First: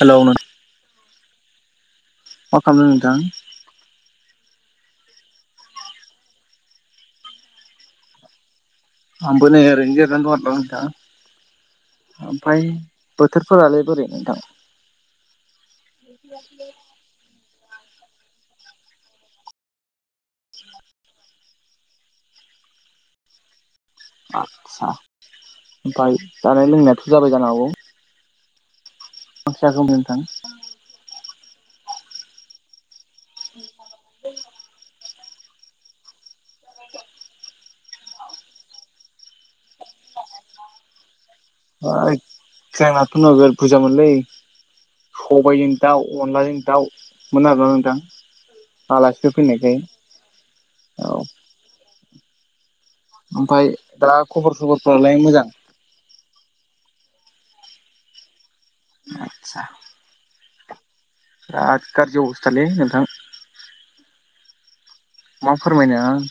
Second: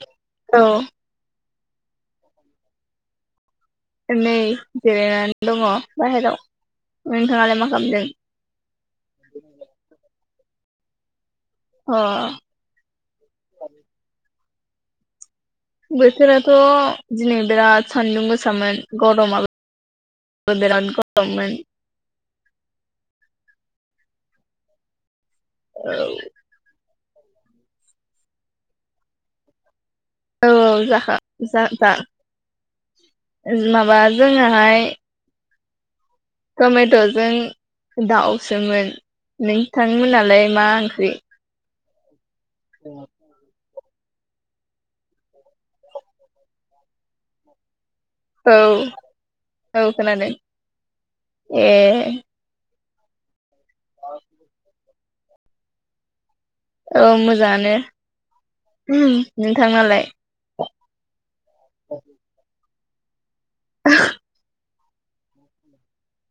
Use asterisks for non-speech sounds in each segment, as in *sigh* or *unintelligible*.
Hello नों औ। मा खालामदों नोंथां? नै जिरायनानै दङ बाहेराव नोंथाङालाय मा खालामदों? आंबो नै ओरैनो जिरायनानै दं आरोना अ नोंथां ओमफाय बोथोरफोरालाय बोरै नोंथां? बोथोराथ' दिनै बिराद सान्दुं गोसामोन गरमाबो बो बेराद गरममोन। आस्सा औ ओमफ्राय जानाय लोंनायाथ' जाबाय जानो हागौ? मा ओंख्रि जाखो नोंथां‌? औ जाखा जा-जा ओ माबा जोंनाहाय टमेट'जों दाउसोमोन नोंथां मोननालाय मा ओंख्रि? जोंनाथ' नोगोर बुरजा मोनलै सबायजों दाउ अनलाजों दाउमोन आरोना नोंथां। आलासिफोर फैनायखाय औ औ खोनादों औ एह। ओमफाय दा खबर सबरफ्रालाय मोजां? औ मोजाङानो आदसा नोंथांनालाय? बिराद गाज्रि अबस्थालै नोंथां। *unintelligible* मा फोरमायनो आं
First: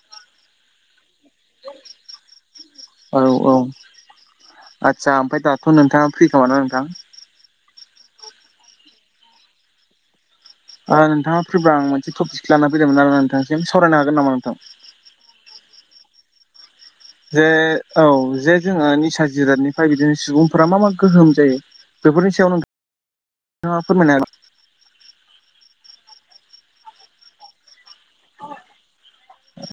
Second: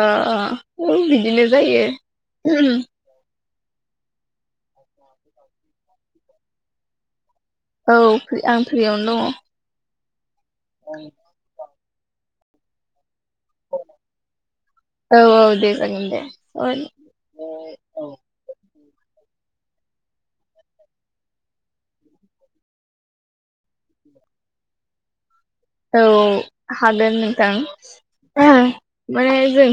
अ अ औ बिदिनो जायो औ औ आदसा ओमफ्राय दाथ' नोंथाङा फ्रि खोमा ना नोंथां? औ फ्रि आं फ्रियावनो दङ। ओ नोंथाङा फ्रिबा आं मोनसे टपिकसो लानानै फैदोंमोन आरो नोंथांनिसिम सावरायनो हागोन नामा नोंथां? औ औ दे जागोन दे सावरायगोन। जे औ जे जोंङो निसा जिरादनिफ्राय बिदिनो सुबुंफोरा मा मा गोहोम जायो? बेफोरनि सायाव नोंथाङा फोरमायनो हागोन नामा? औ हागोन नोंथां। माने जों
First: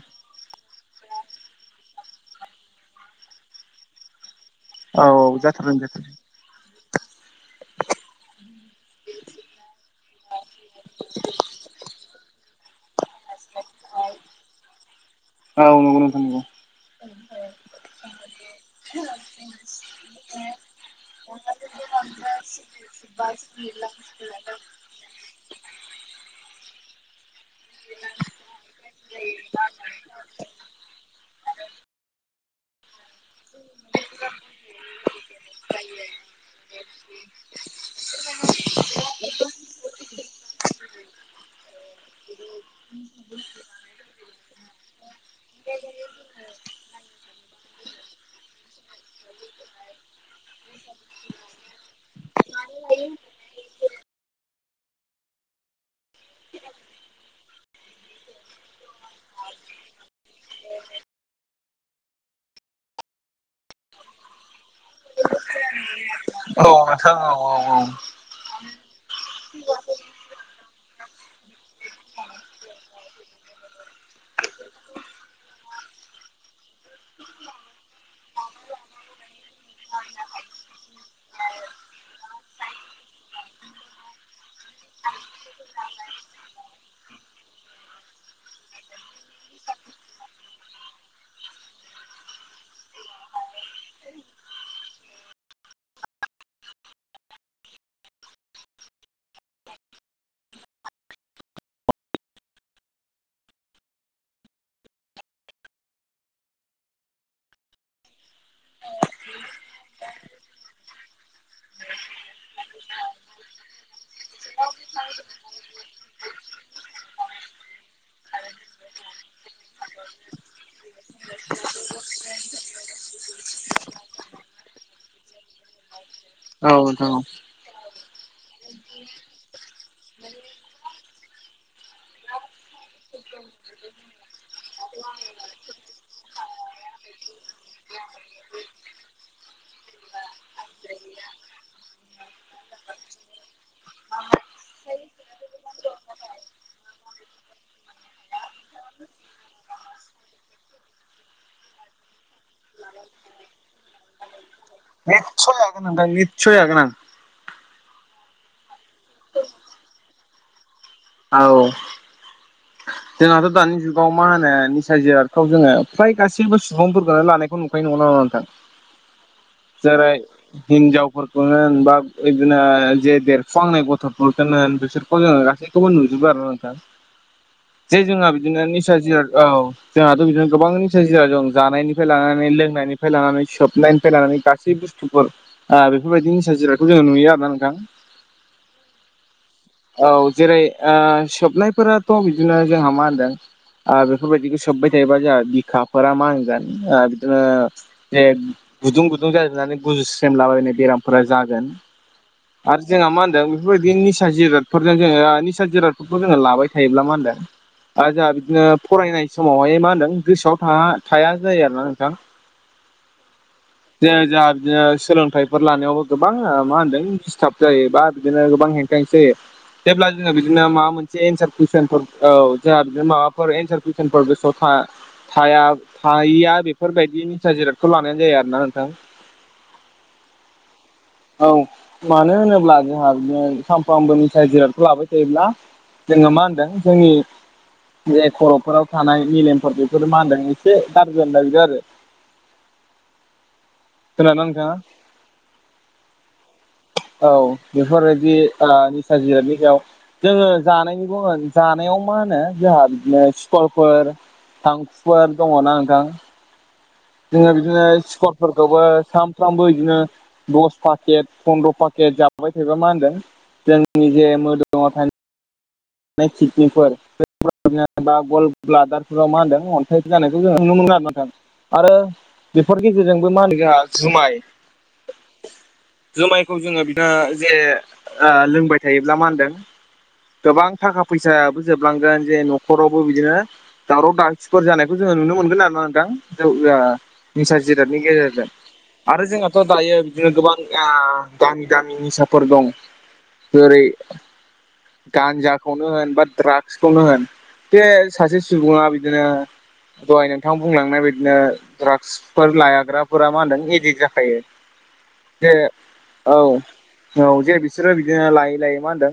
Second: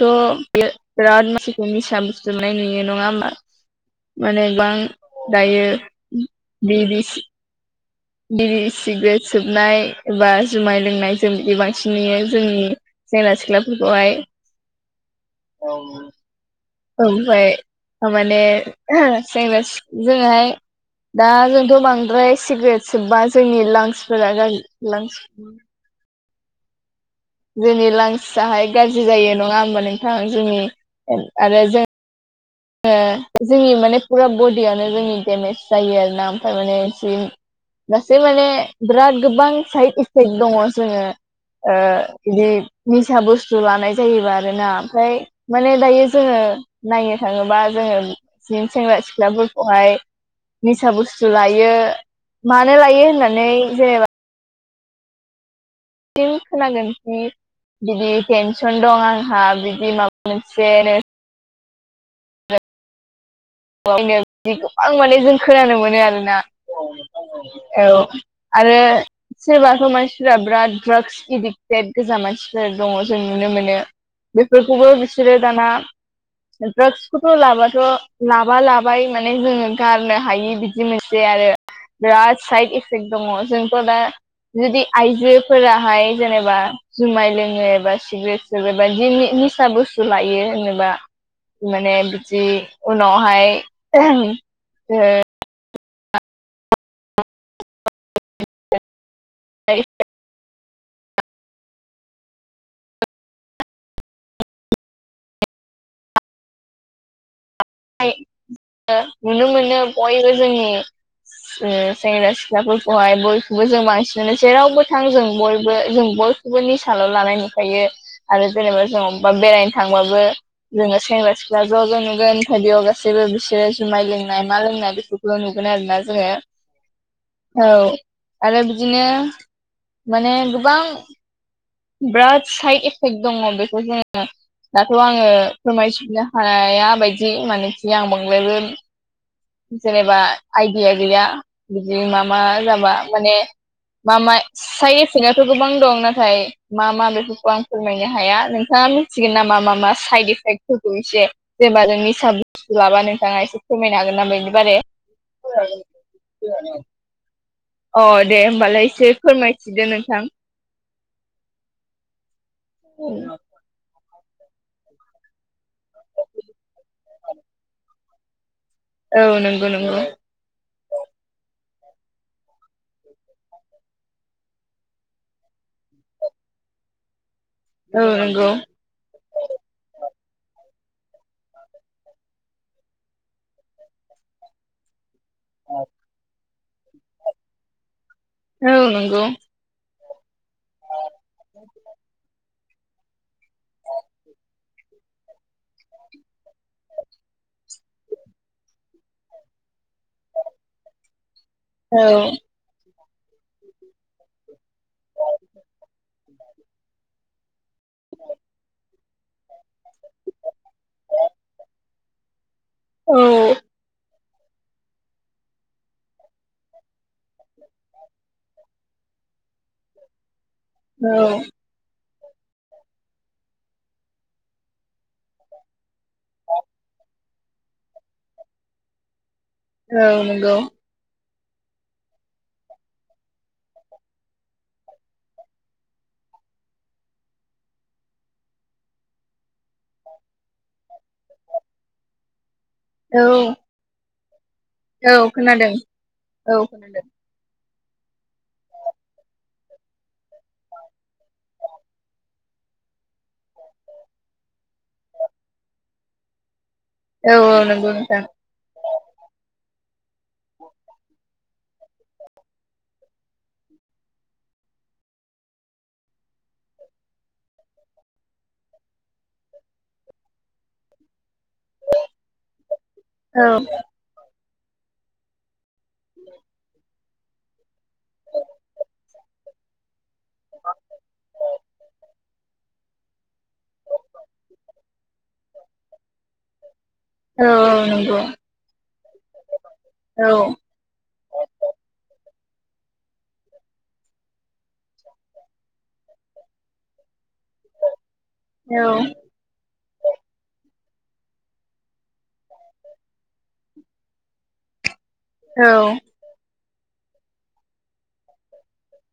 थ' बे-बेराद मानसिखौ निसा बुस्थु मोननाय नुयो नङा होमबा? माने बां हागोन औ औ दायो जाथारदों जाथारदों बिरि सि बिरि सिग्रेट सोबनाय एबा जुमाय लोंनाय जों बिदि बांसि न नुयो जोंनि सेंग्रा सिख्लाफोरखौहाय। औ नंगौ नोंथां नंगौ। ओमफाय थारमाने सेंग्रा सि जोंङो हाय दा जोंथ' बांद्राय सिग्रेट सोबबा जोंनि लांसफोरा गाज्रि लांसनि जोंनि लांस आहाय गाज्रि जायो नङा होमबा नोंथां? जोंनि आरो जों ङो जोंनि माने फुरा बडियावनो जोंनि डेमेज जायो आरोना ओमफ्राय माने जिन गासै माने बिराद गोबां साइद इफेक्ट दङ जोङो ओ बिदि निसा बुस्थु लानाय जायोबा आरो ना ओमफ्राय माने दायो जोङो नायनो थाङोबा जोङो जोंनि सेंग्रा सिख्लाफोरखौहाय निसा बुस्थु लायो मानो लायो होननानै जेनेबा फिन खोनागोनखि बिदि टेनसन दं आंहा बिदि माबा मोनसेनो *unintelligible* आं माने जों खोनानो मोनो आरोना। औ नोंथां औ औ। औ। आरो सोरबाथ' मानसिफोरा बिराद ड्राग्स एदिक्टेड गोजा मानसिफोर दङ जों नुनो मोनो। बेफोरखौबो बिसोरो दाना ड्राग्सखौथ' लाबथ' लाबा लाबाय माने जोङो गारनो हायि बिदि मोनसै आरो बिराद साइद इफेक्ट दङ जोंथ' दा जुदि आइजोफोराहाय जेनेबा जुमाय लोङो एबा सिग्रेट सोबो बा दिनि निसा बुस्तु लायो होनोबा माने बिदि उनावहाय ओ *unintelligible* थाय ओ नुनो मोनो बयबो जोंनि ओ सेंग्रा सिख्लाफोरखौहाय बयखौबो जों बांसिनानो जेरावबो थां जों बयबो जों बय खौबो निसाल' लानाय नुखायो। आरो जेनेबा जों अब्बा बेरायनो थांबाबो जोङो सेंग्रा सिख्ला ज' ज' नुगोन। हा बेयाव गासैबो बिसोरो जुमाय लोंनाय मा लोंनाय बेफोरखौल' नुगोन आरोना जोङो। औ नोंथां औ। औ। आरो बिदिनो माने गोबां बिराद साइद इफेक्ट दङ बेखौ जोङो दाथ' आङो फोरमायजोबनो हाया बायदि मानोखि आं बांद्रायबो जेनेबा आइदिया गैया बिदि मा मा जाबा माने मा मा साइट एपेक्टआथ' गोबां दं नाथाय मा मा बेफोरखौ आं फोरमायनो हाया, नोंथाङा मिथिगोन नामा मा मा साइद इफेक्टफोरखौ एसे जेनेबा जों निसा बुस्थु लाबा नोंथाङा एसे फोरमायनो हागोन नामा बेनि बारै ‍? निदसय हागोन नोंथां निसय हागोन आं। अ दे होमबालाय एसे फोरमायथिदो नोंथां। औ जोंहाथ' दानि जुगाव मा होनो निसा जिराथखौ जोङो फ्राय गासैबो सुबुंफोरफोरखौनो लानायखौ नुखायोनाय नंगौ ना नङा नोंथां? औ नंगौ नंगौ जेरै हिनजावफोरखौनो होन बा बिदिनो जे देरफुांनाय गथ'फोरखौनो बिसोरखौनो होन गासै खौबो नुजोबो आरो नोंथां जे औ जोंहा नंगौ बिदिनो निसा जिराद औ जोंहाथ' बिदिनो गोबां निसा जिराया जों जानायनिफ्राय लानानै लोंनायनिफ्राय लानानै सोबनायनिफ्राय लानानै गासै बुस बेफोरबायदि निसा जिरायखौ जोङो नुयो आरो ना नोंथां। औ नंगौ औ जेरै ओ सोबनायफोराथ' बिदिनो जोंहा मा होनदों आ बेफोरबायदिखौ सोब्बाय थायोबा जोंहा बिखाफोरा मा होनगोन ओ बिदिनो जे गुदुं गुदुं जाजोबनानै गुजुस्रेम लाबायनाय बेरामफोरा जागोन। औ आरो जोंहा मा होनदों बेफोरबायदि निसा जिरादफोरजों जोङो निसा जिरादफोरखौ जोङो लाबाय थायोब्ला मा होनदों ओ जोंहा बिदिनो फरायनाय समावहाय मा होनदों गोसोआव था- थाया जायो आरोना नोंथां। *unintelligible* औ जे जोंहा बिदिनो सोलोंथाइफोर लानायावबो गोबां ओ मा होनदों डिस्टार्ब जायोबा बिदिनो गोबां हें जायो। जेब्ला जोङो बिदिनो माबा औ मोनसे एनसार कुइसनफोर औ जोंहा बिदिनो माबाफोर एनसार कुइसनफोर गोसोआव था थाया थायिया बेफोरबायदि निसा जिरादखौ लानायानो जाया आरो ना नोंथां। औ नंगौ औ मानो होनोब्ला जोंहा बिदिनो सामफ्रामबो मिथाइ जिरादखौ लाबाय थायोब्ला जोङो मा होनदों जोंनि बे खर'फोराव थानाय मेलेमफोर बेफोरो मा होनदों एसे गारजि जानो नागिरो आरो। *unintelligible* औ खोनादोंना नोंथाङा? औ खोनादों औ खोनादों। औ बेफोरबायदि निसा जिरादनि सायाव जोङो जानायनि बुङो जानायाव मा होनो जोंहा बिदिनो स्कलफोर थांखुफोर दङना नोंथां। औ जोङो औ बिदिनो नंगौ नोंथां स्करफोरखौबो सानफ्रामबो बिदिनो दस पाकेट फन्द्र' पाकेट जाबाय थायोबा मा होनदों जोंनि जे मोदोमाव था *unintelligible* सिकनिफोर बे *unintelligible* गल ब्लादारफोराव मा होनदों अन्थाइफोर जानायखौ जों नुनो मोनो आरो नोंथां आरो बेफोर गेजेरजोंबो मा औ होनो जोंहा जुमाय जुमायखौ जोङो बि *unintelligible* जे लोंबाय थायोब्ला मा होनदों गोबां थाखा फैसाबो जोबलांगोन जे न'खरावबो बिदिनो दावराव दावसिफोर जानायखौ जोङो नुनो मोनगोन आरो ना नोंथां जौ ओ औ निसा जिरादनि नंगौ गेजेरजों। आरो जोंहाथ' दायो औ बिदिनो गोबां आ गामि दामि निसाफोर दं जेरै गान्जाखौनो होन बा दड्राग्सखौनो होन बे सासे औ सुबुङा बिदिनो दहाय नोंथां बुंलांनाय बिदिनो दड्राग्सफोर लायाग्राफोरा मा होनदों एडिक्ट जाखायो। जे औ औ औ जे बिसोरो बिदिनो लायै लायै मा होनदों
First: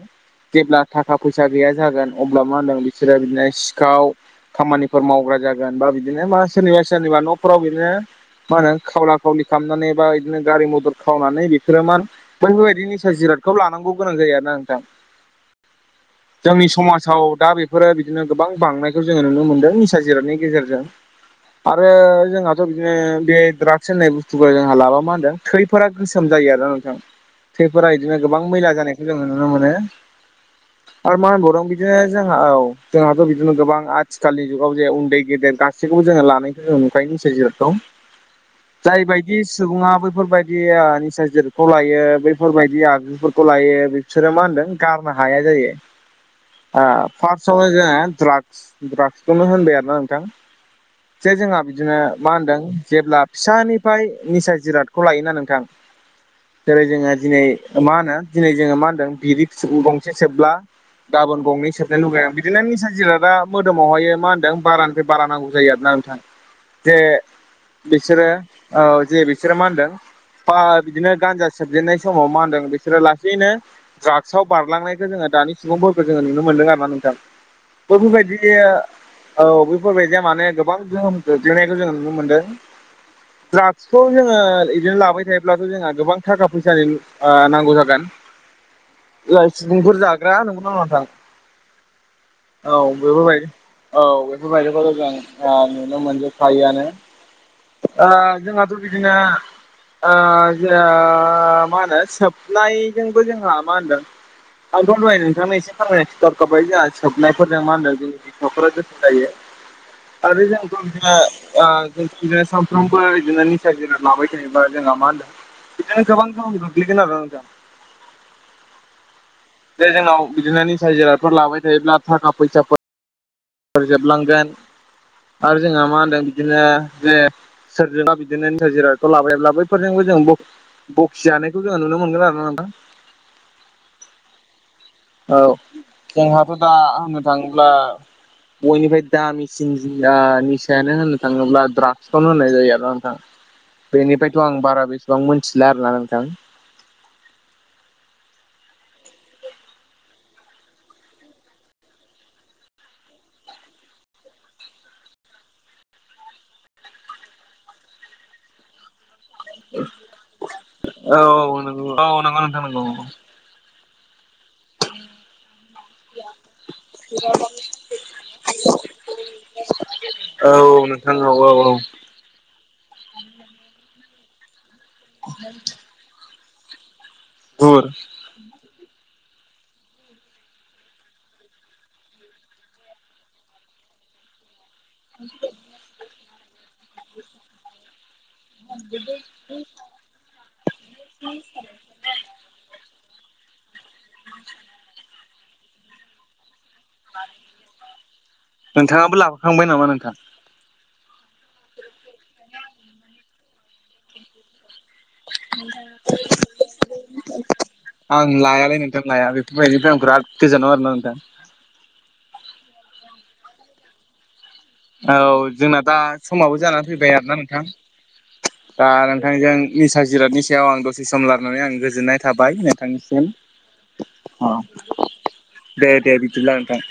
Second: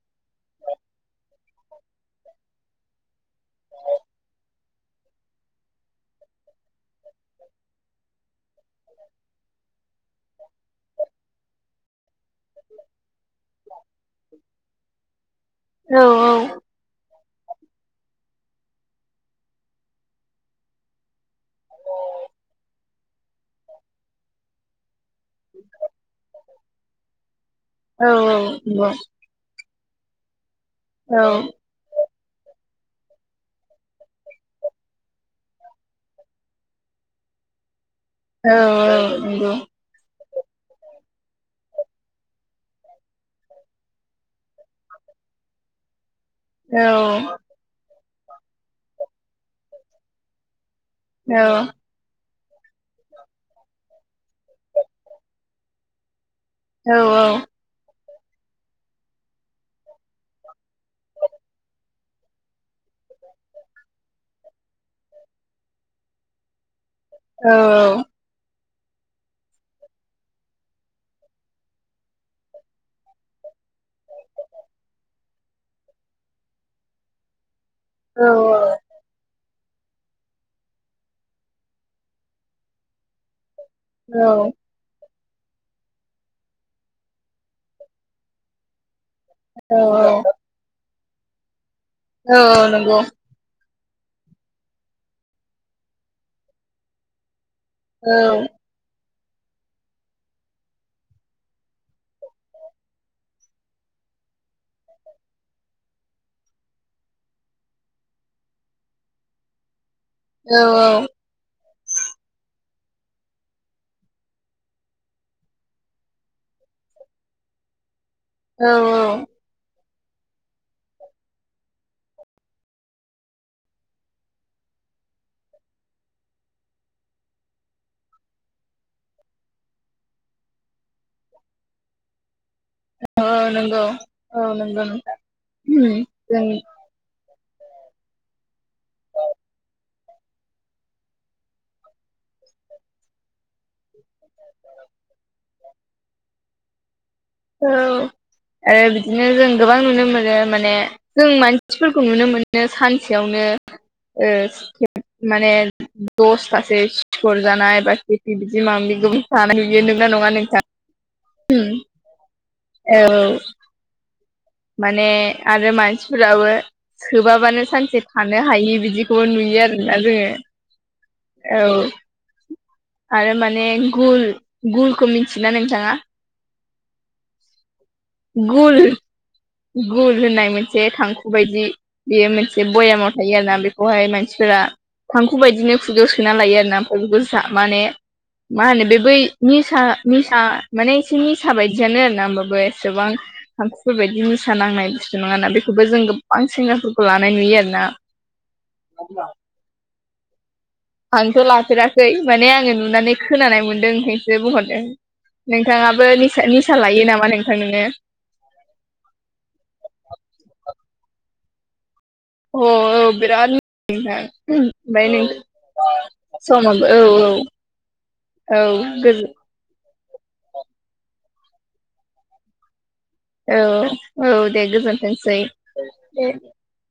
जेब्ला थाखा फैसा गैया जागोन अब्ला मा होनदों बिसोरो बिदिनो सिखाव खामानिफोर मावग्रा जागोन बा बिदिनो मा सोरनिबा सोरनिबा न'फोराव बिदिनो मा होनो खावला खावलि खालामनानै बा बिदिनो गारि मदर खावनानै बे सोरो मान बैफोरबायदि निसा जिरादखौ लानांगौ गोनां जायो आरो ना नोंथां। औ औ जोंनि समाजाव दा बेफोरो बिदिनो गोबां बांनायखौ जोङो नुनो मोनदों निसा जिरादनि गेजेरजों। आरो जोंहाथ' बिदिनो बे द्रागस होननाय बुस्थुखौ जोंहा लाबा मा होनदों थैफोरा गोसोम जायो आरोना नोंथां थैफोरा औ बिदिनो गोबां मैला नंगौ जानायखौ जोङो नुनो मोनो। औ आरो मा होनबावदों बि बिदिनो जोंहा औ जोंहाथ' बिदिनो गोबां आथिखालनि जुगाव जे उन्दै गेदेर गासैखौबो जोङो लानाय ओंखायनोस जिहोथोव औ जायबायदि नंगौ सुबुङा बैफोरबायदि। दि निसा जतखौ लायो बैफोरबायदि आगजुफोरखौ लायो बिसोरो मा होनदों गाब नो हाया जायो औ ओ पास थावावनो जोङो ड्राग्स ड्राग्सखौनो होनबाय आरोना नोंथां जे औ जोंहा बिदिनो। मा होनदों जेब्ला फिसानिफ्राय निसा जिरादखौ लायोना नोंथां। जेरै जोङो दिनै मा होनो दिनै जोङो मा होनदों बिरि गंसे सोबब्ला। गाबोन गंनै सबनायनो लुगैं बिदिनो निसा जिरादा मोदोमावहाय मा होनदों बारानिफ्राय‌ बा रा नांगौ जायो आरोना नोंथां जे बिसोरो। औ जे बिसोरो मा होनदों बा बिदिनो गान्जा सबजेननाय समाव मा होनदों बिसोरो लासैनो दड्राग्सआव बारलांनाय जोङो दानि सुबुंफोरखौ जोङो नुनो मोनदों आरो ना नोंथां बैफोरबायदि औ बेफोरबायदिया माने गोबां गोहोम गोग्लैनायखौ जों नुनो मोनदों। खौ जोङो इदिनो लाबाय थायो ब्लाबो जोंहा गोबां थाखा फैसानि ओ नांगौ जागोन। औ सुबुंफोर जाग्रा नंगौना नोंथां औ बेफोरबायदि। औ बेफोरबायदिखौ जों नुनो मोनजोबखायोआनो। ओ जोंहाथ' बिदिनो ओ जो मा होनो सोबनायजोंबो जोंहा मा होनदों। आंथ' दहै नोंथांनो एसे फोरमाय ना खोथा हरखाबाय जोंहा सोबनायफोरजों मा होनदों जोंहा न'फोरा गोथोम जायो। आरो जों *unintelligible* बिदिनो सानफ्रोमबो बिदिनो निसा जिराद लाबाय थायोबा जोंहा मा होनदों। बेदिनो गोबां गोहोम गोगलैदों आरो ना नोंथां। औ औ जे जोंनाव बिदिनो निसा जिरादफोर लाबाय थायोब्ला थाखा फैसाफोर। फोर जोबलांगोन आरो जोंहा मा होनदों बिदिनो जे सोरजोंबा बिदिनो निसा जिरादखौ लाफायोब्ला बैफोरजोंबो जों बु बखिजानायखौ जोङो नुनो मोनगोन आर ना नोंथां। औ नंगौ औ नंगौ नोथां औ उम जोंहाथ' जोंनि दा होननो थाङोब्ला बयनिफ्राय दामिसिन जोना निसायानो होनो थाङोब्ला द्राग्सखौनो होनाय जायो आरो नोंथां। बेनिफ्रायथ' आं बारा बेसेबां मोनथिला आरोना नोंथां। औ आरो बिदिनो जों गोबां नुनो मोनो माने। जों मानसिफोरखौ नुनो मोनो सानसेयावनो ओ माने दससे सिखर जानाय बा खेथि बिदि माबा गो *unintelligible* जानाय नुयो नंगौ ना नङा औ नों उम नंगौ औ नंगौ नोथां नंगौ औ माने आरो मानसिफोराबो सोबाबानो सानसे थानो हायि बिदिखौबो नुयो आरोना जोङो। औ औ औ औ आरो माने गुल गुलखौ मिथियोना नोंथाङा? गुर गुल गुल होननाय मोनसे थांखु बायदि। बेयो मोनसे बयामाव थायो आरोना बेखौहाय मानसिफोरा। थांखु बायदिनो खुगायाव सोना लायो आरोना आमफाय बेखौ माने मा होनो बे बै निसा निसा माने एसे निसा बायदियानो आरो ना होमबाबो एसेबां थांखुफोर बायदि। निसा नांनाय बि नङाना बेखौबो जों गोबां सेंग्राफोर खौ लानाय नुयो आरोना थांबाय नामा नोंथां? आंथ' लाफेराखै माने आङो नुनानै खोनानाय मोनदों ओंखायसो बुंहरदों। नोंथाङाबो निसा लायो नामा नोंथां नोङो? आं लायालाय नोंथां लाया बेफोरबादिनिफ्राय आं बेराद गोजोन अ बेराद *unintelligible* नोथां औ जोंना दा समाबो जानानै औ फैबाय औ आरोना नोंथां औ दा गोजोन नोंथांजों निसा जिरादनि सायाव आं दसे सम लानानै आं गोजोननाय थाबाय नोंथांनिसिम औ औ अ दे गोजोनथोंसै दे दे बिदिब्ला नोथां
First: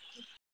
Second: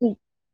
द *unintelligible*